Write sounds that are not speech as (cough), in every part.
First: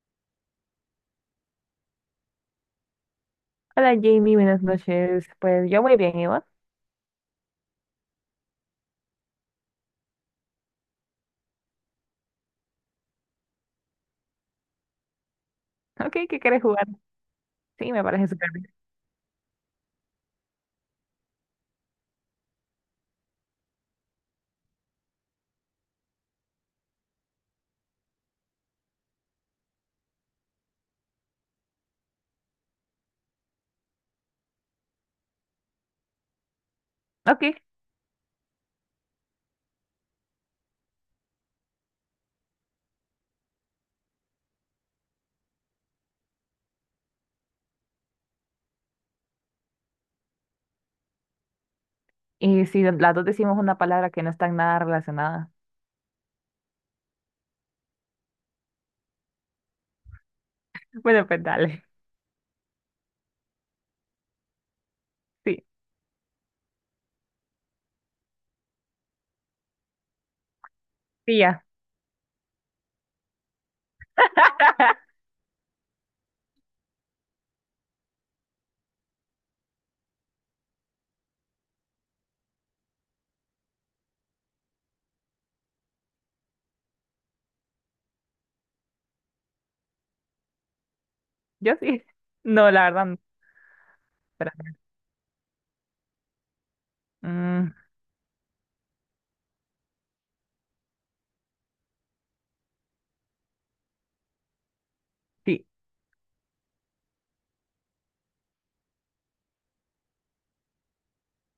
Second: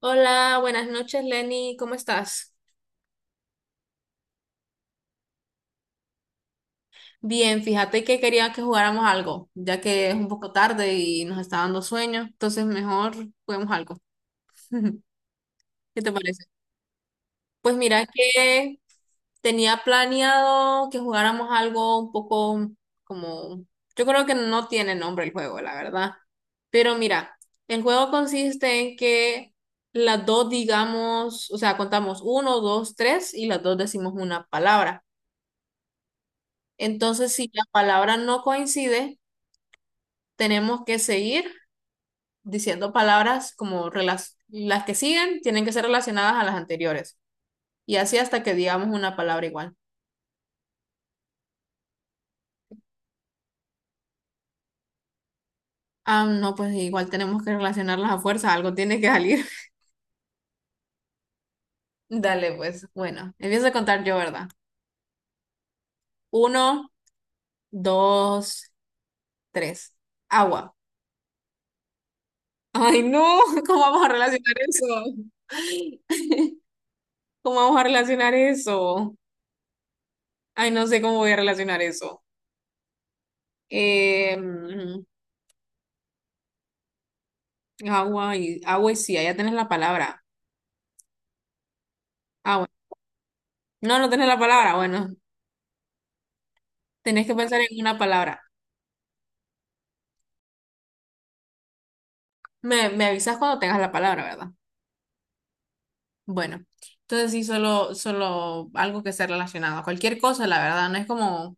Hola, buenas noches, Lenny, ¿cómo estás? Hola Jamie, buenas noches. Pues yo muy bien, ¿y vos? Bien, fíjate que quería que jugáramos algo, ya que es un poco tarde y nos está dando sueño, entonces mejor juguemos algo. (laughs) ¿Qué (laughs) te Ok, ¿qué parece? quieres jugar? Pues Sí, me mira parece súper bien. que tenía planeado que jugáramos algo un poco como, yo creo que no tiene nombre el juego, la verdad. Pero mira, el juego consiste en que las dos digamos, o sea, contamos uno, dos, tres y las dos decimos una palabra. Entonces, Ok, si la palabra no coincide, tenemos que seguir diciendo palabras las que siguen tienen que ser relacionadas a las anteriores. Y así hasta que digamos una palabra igual. y si las dos decimos una palabra que no está en nada relacionada. Ah, no, pues igual tenemos que relacionarlas a fuerza, algo tiene que salir. Bueno, pues dale. (laughs) Dale, pues, bueno, empiezo a contar yo, ¿verdad? Sí, Uno, dos, tres. Agua. tía. Ay, no, (laughs) ¿cómo vamos a relacionar eso? (laughs) (laughs) ¿Cómo vamos a relacionar eso? Ay, no sé cómo voy a relacionar eso. Em, Agua y agua y sí, ya tenés la palabra. Yo sí. Agua. No, la verdad, no. No, no tenés la palabra. Espérate. Bueno, tenés que pensar Mm, en una palabra. Me avisas cuando tengas la palabra, ¿verdad? sí. Bueno, entonces sí, solo algo que sea relacionado. Cualquier cosa, la verdad, no es como,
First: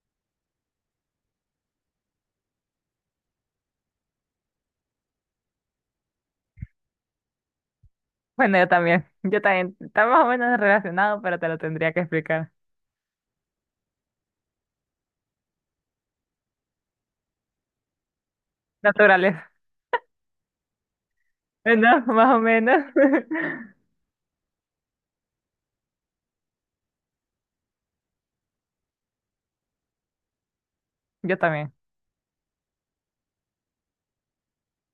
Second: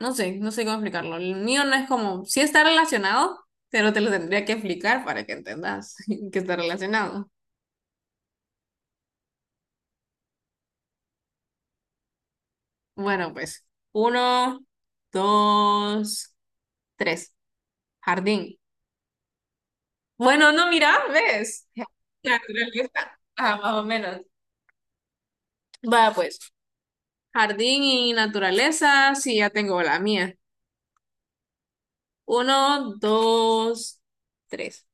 no sé, no sé cómo explicarlo. El mío no es como, sí está relacionado, pero te lo tendría que explicar para que entendas (laughs) que está relacionado. Bueno, yo también. Yo también. Está más o menos relacionado, pero te lo tendría que explicar. Bueno, pues, uno, dos, tres. Jardín. Naturales. (laughs) Bueno, no, mira, ¿ves? No, más o menos. (laughs) Naturaleza. Ah, más o menos. Va, pues, jardín y naturaleza, sí, ya tengo la mía. Yo también. Uno, dos, tres.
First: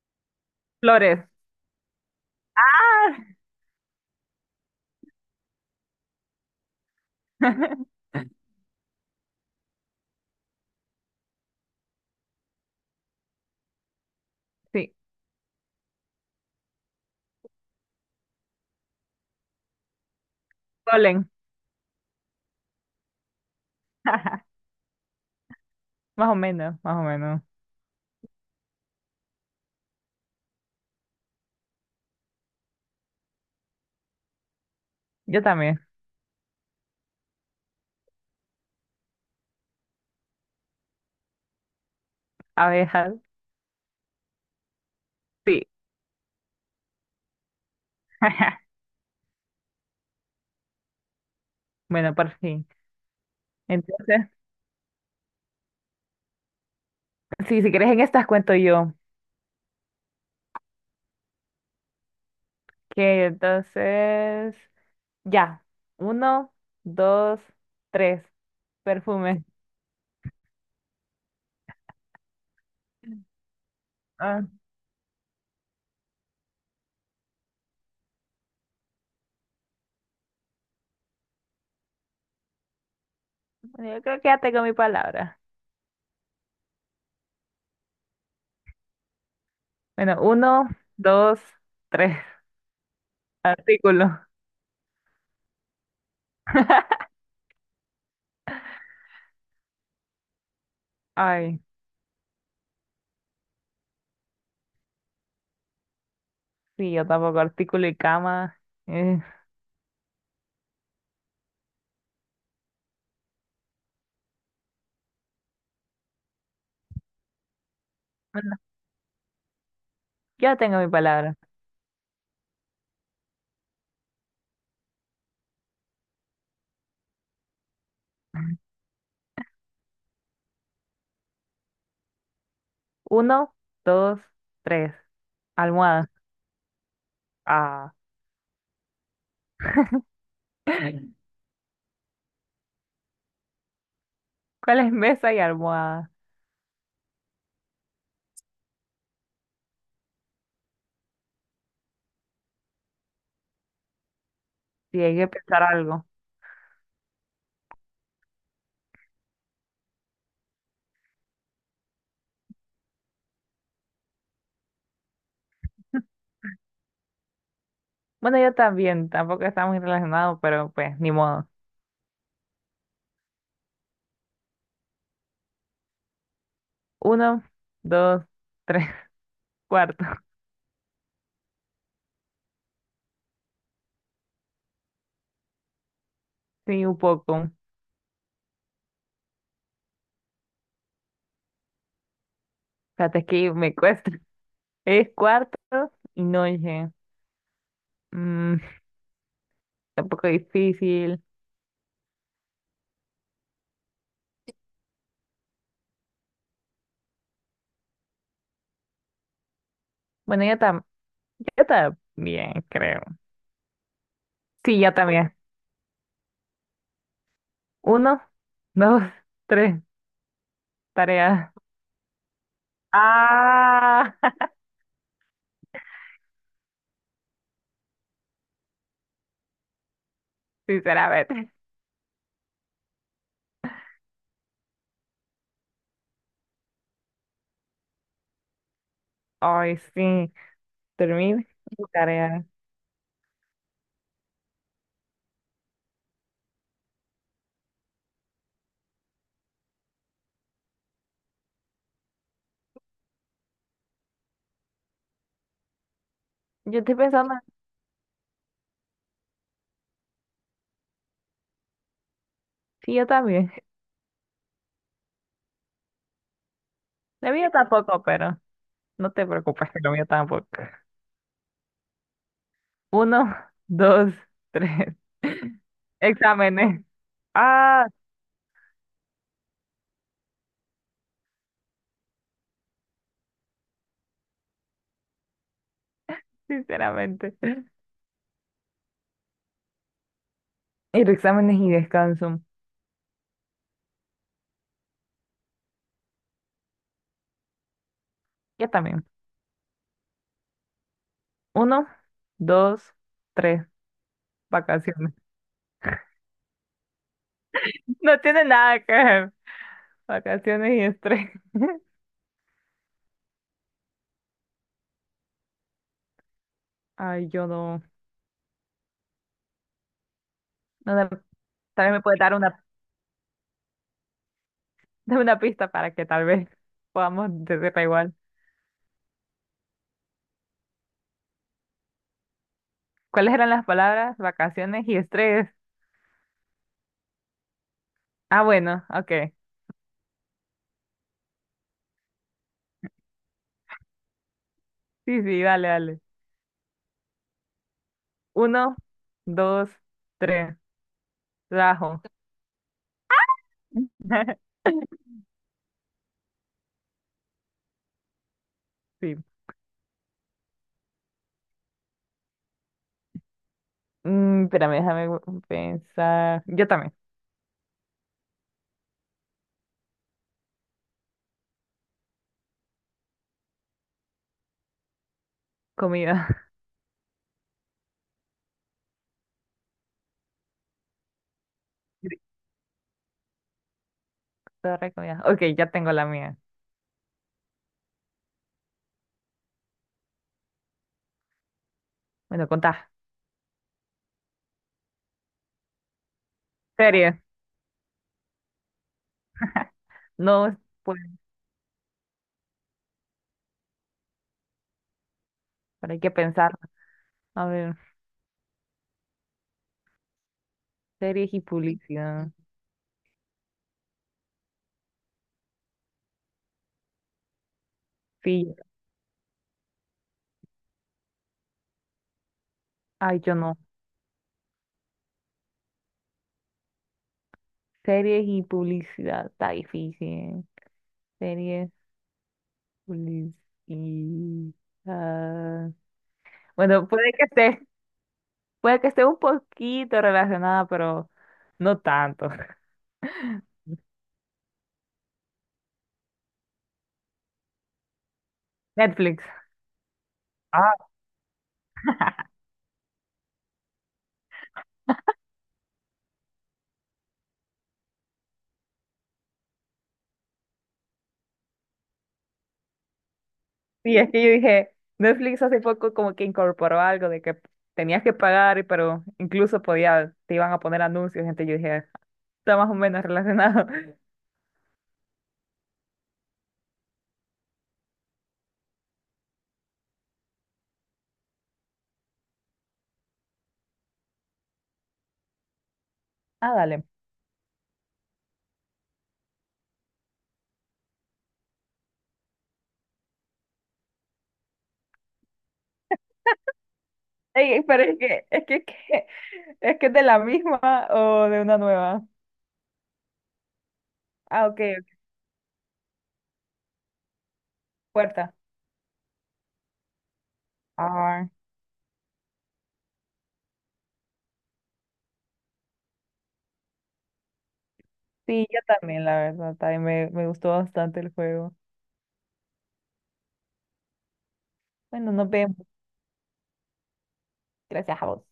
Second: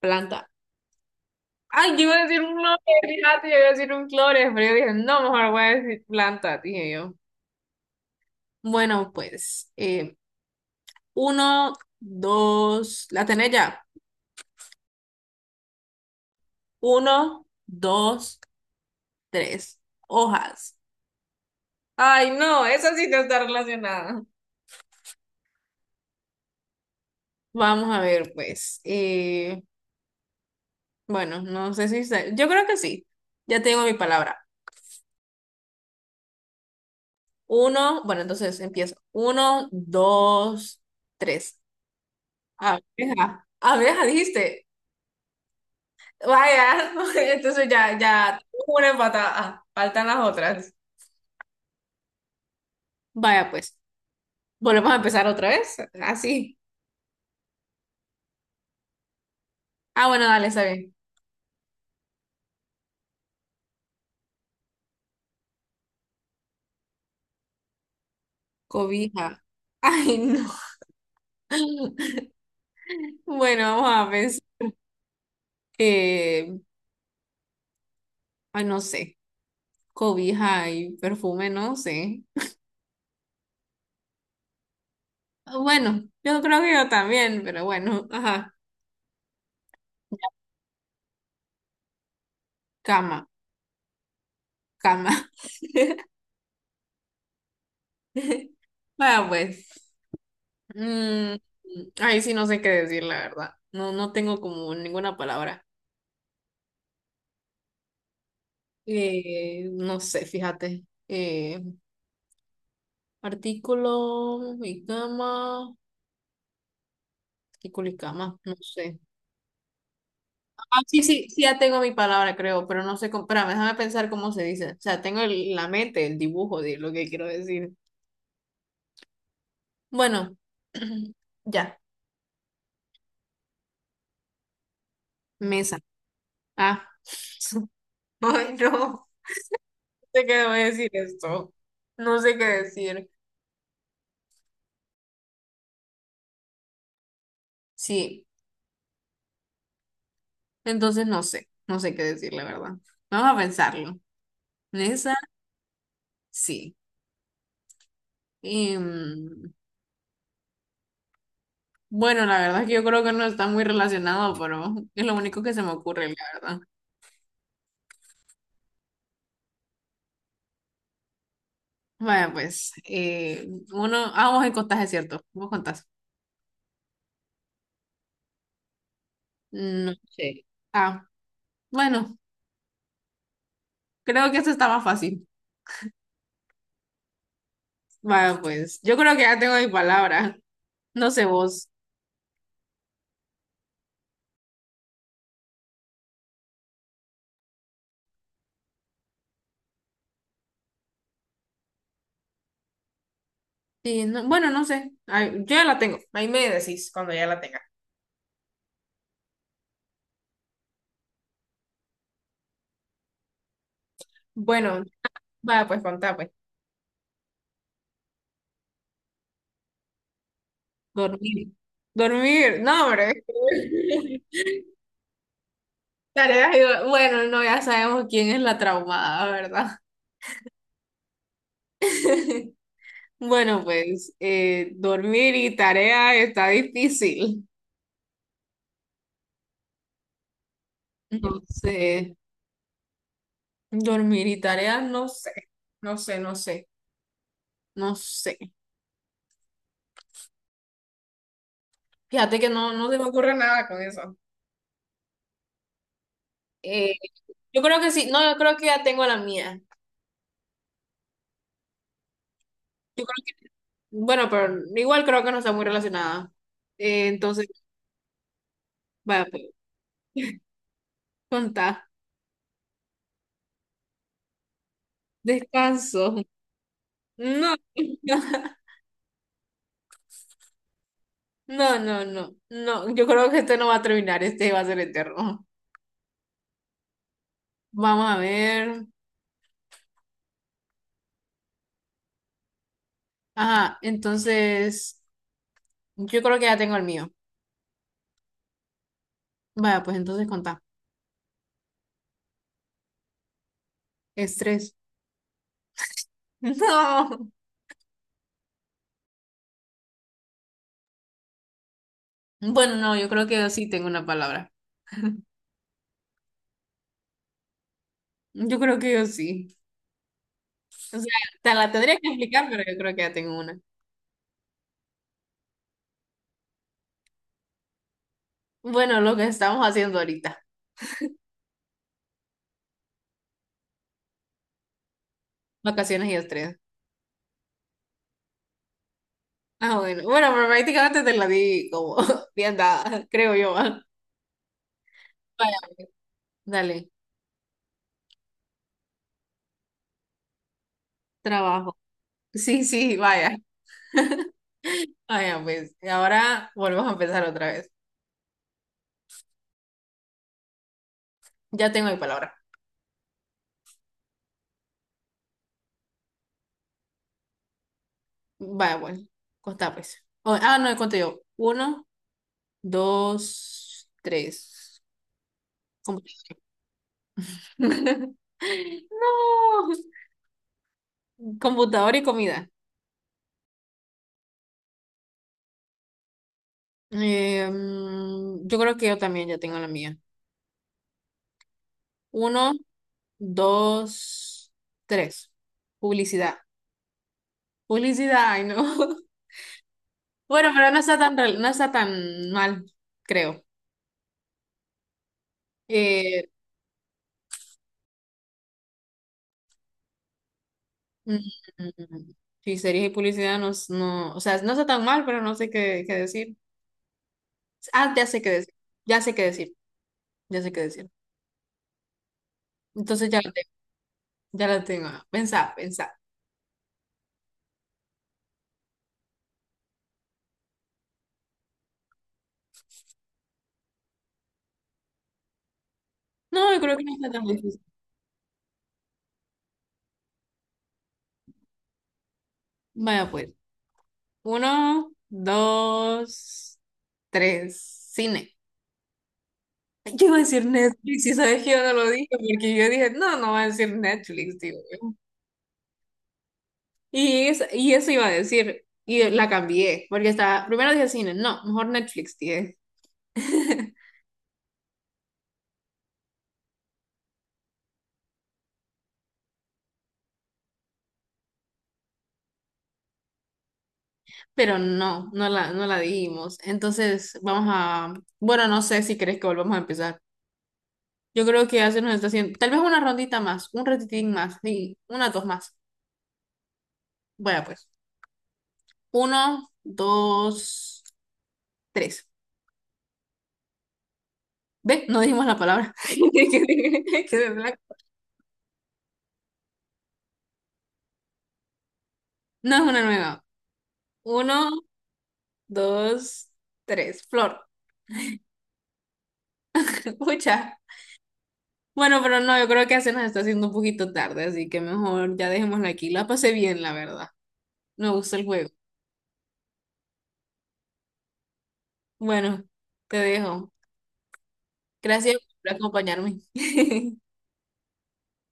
Planta. Flores. Ay, yo iba a decir un flores, fíjate, yo iba a decir un flores, pero yo dije, no, mejor voy a decir planta, dije yo. (laughs) Bueno, pues, uno, dos, la tenés ya. Sí. Uno, dos, tres. Hojas. Polen. Ay, no, esa sí no está relacionada. (laughs) Más o menos, más o menos. Vamos a ver, pues. Bueno, no sé si sé. Yo creo que sí. Ya tengo mi palabra. Yo también. Uno, bueno, entonces empiezo. Uno, dos, tres. Abejas. Abeja. Abeja, dijiste. Sí. Vaya, (laughs) entonces (laughs) una empatada. Faltan las otras. Bueno, por fin. Vaya, pues. Entonces, Volvemos a empezar otra vez. Así. sí, si quieres en estas cuento yo. Ah, bueno, dale, está bien. Que entonces, ya. Uno, dos, tres. Cobija. Perfume. Ay, no. (laughs) Bueno, vamos a pensar. Ah, eh, ay, no sé. Cobija y perfume, no sé. bueno, yo creo que ya tengo mi palabra. Ah, bueno, yo creo que yo también, pero bueno, ajá, Bueno, uno, dos, tres. cama, Artículo. cama. (laughs) Bueno, pues, mm, Ay, ahí sí no sé qué decir, la verdad. No, no tengo como ninguna palabra. sí, yo tampoco. Artículo y cama. eh, No sé, fíjate. Artículo y cama, artículo y cama, no bueno, sé. yo tengo Ah, mi sí, sí, palabra. sí, ya tengo mi palabra, creo, pero no sé cómo, espérame, déjame pensar cómo se dice. O sea, la mente, el dibujo de lo que quiero decir. Bueno, (clears throat) ya, Uno, dos, tres. mesa. Almohada. Ah, (laughs) Ah. Ay, no. No sé qué debo decir (laughs) esto. No sé qué decir. ¿Cuál es mesa y almohada? Sí, entonces no sé, no sé qué decir, la verdad. Vamos a pensarlo. Sí, Mesa, hay que pensar algo. sí. Y, bueno, la verdad es que yo creo que no está muy relacionado, pero es lo único que se me ocurre, la verdad. Bueno, yo también, tampoco está muy relacionado, pero pues, ni modo. Vaya, pues, uno, ah, vos en contás, es cierto, vos contás. Uno, dos, tres, (laughs) No cuarto. sé. Ah, bueno, creo que esto está más fácil. Sí, un poco. Va, pues yo creo que ya tengo mi palabra. No sé vos. Fíjate es que me cuesta. (laughs) Es cuarto y noche. Mm, tampoco difícil. Sí, bueno, no sé. Ay, yo ya la tengo. Ahí me decís cuando ya la tenga. Bueno, yo también, creo. Sí, Bueno, yo también. va, pues contá, pues. Uno, dos, (laughs) tres, Dormir. tarea. Dormir. No, hombre. Ah, (laughs) Tareas y- bueno, no, ya sabemos quién es la traumada, ¿verdad? (laughs) sinceramente. (laughs) Bueno, pues dormir y tarea está difícil. Ay, sí, No termina sé. mi tarea. Dormir y tarea, no sé. No sé, no sé. No sé. Fíjate que no, no se me ocurre nada con eso. Yo Eh, estoy pensando, yo creo que sí, no, yo creo que ya tengo la mía. sí, Yo yo creo que, también. bueno, pero igual creo que no está muy relacionada. La Entonces, mía tampoco, pero. No vaya, te pues, preocupes, que lo mío tampoco. contá. Uno, dos, tres. (laughs) Descanso. Exámenes. No, Ah, (laughs) no, no, no, no. Yo creo que este no va a terminar, este va a ser eterno. sinceramente. Vamos a ver. Ir exámenes y descanso. Ajá, entonces, yo creo que ya tengo el mío. Yo también. Vaya, pues entonces contá. Uno, dos, tres. Estrés. Vacaciones. (laughs) (laughs) No tiene nada que ver. Vacaciones y estrés. (laughs) No. Bueno, no, yo creo que yo sí tengo una palabra. Ay, yo no. Yo creo que yo sí. no O sea, me- te la Tal vez tendría me que puede dar explicar, pero una, yo creo que ya tengo una. (laughs) dame una pista para que tal vez podamos decirla igual. Bueno, lo que estamos haciendo ahorita, ¿Cuáles eran las palabras? Vacaciones y estrés. vacaciones y estrés. Ah, bueno, ok. Ah, bueno. Bueno, pero prácticamente te la di como (laughs) bien dada, creo yo. Ah. Sí, sí, Vaya, dale, pues, dale. dale, Uno, dos, tres. trabajo. Trabajo. Sí, sí, vaya. (laughs) (laughs) Vaya, pues, y ahora volvemos a empezar otra vez. Sí. Ya tengo mi palabra. Mm, espérame, pensar. Yo también. Vaya, bueno, contá pues. O- ah, no, cuento yo. Uno, dos, tres. Comida. Compu- (laughs) No, computador y (laughs) comida. Torre, comida. Ok, ya tengo la mía. Yo creo que yo también ya tengo la mía. Bueno, Uno, contá. dos, tres. Publicidad. Series. Publicidad, ay no. (laughs) Bueno, No, pero pues, no está tan mal, creo. pero hay que Eh, pensar. A ver, mm, series y mm, publicidad. sí, series y publicidad no, no, o sea, no está tan mal, pero no sé qué, qué decir. Ah, ya sé qué decir. Sí. Ya sé qué decir. Ya sé qué decir. Entonces ya Ay, la yo tengo, no. ya la tengo. Pensá, pensá. Series y publicidad. Está difícil. Series, publicidad. No, yo creo que Bueno, no está tan difícil. Puede que esté un poquito relacionada, pero no tanto. Vaya pues. Uno, dos, tres. Cine. Netflix. Yo iba a decir Ah, Netflix y sabes que yo no lo dije porque yo dije, no, no va a decir Netflix, digo. Y eso iba a decir. Y la cambié porque estaba, primero dije cine, no, mejor Netflix, dije. (laughs) sí, es que yo dije, Netflix hace poco como que incorporó algo de que tenías que pagar, pero incluso podía, te iban a poner anuncios, gente, yo dije, está más o menos relacionado. (laughs) Pero no, no la dijimos. Entonces, vamos a, bueno, no sé si crees que volvamos a empezar. Yo creo que ya se nos está haciendo, tal vez una rondita más, un ratitín más, sí, una, dos más. Ah, dale. Bueno, pues, uno, dos, tres. Ve, no dijimos la palabra. (laughs) Quedé en blanco. Ey, pero es que es de la misma o de una nueva. No es una nueva. Ah, Uno, ok, ok, dos, tres. Flor. puerta. (laughs) Pucha. Ah, Bueno, pero no, yo creo que ya se nos está haciendo un poquito tarde, así que mejor ya dejémosla aquí. La pasé bien, la verdad. Me gusta el sí, juego. yo también, la verdad, también me gustó bastante el juego. Bueno, te dejo. Bueno, Gracias nos por vemos. acompañarme. (laughs) Gracias a vos.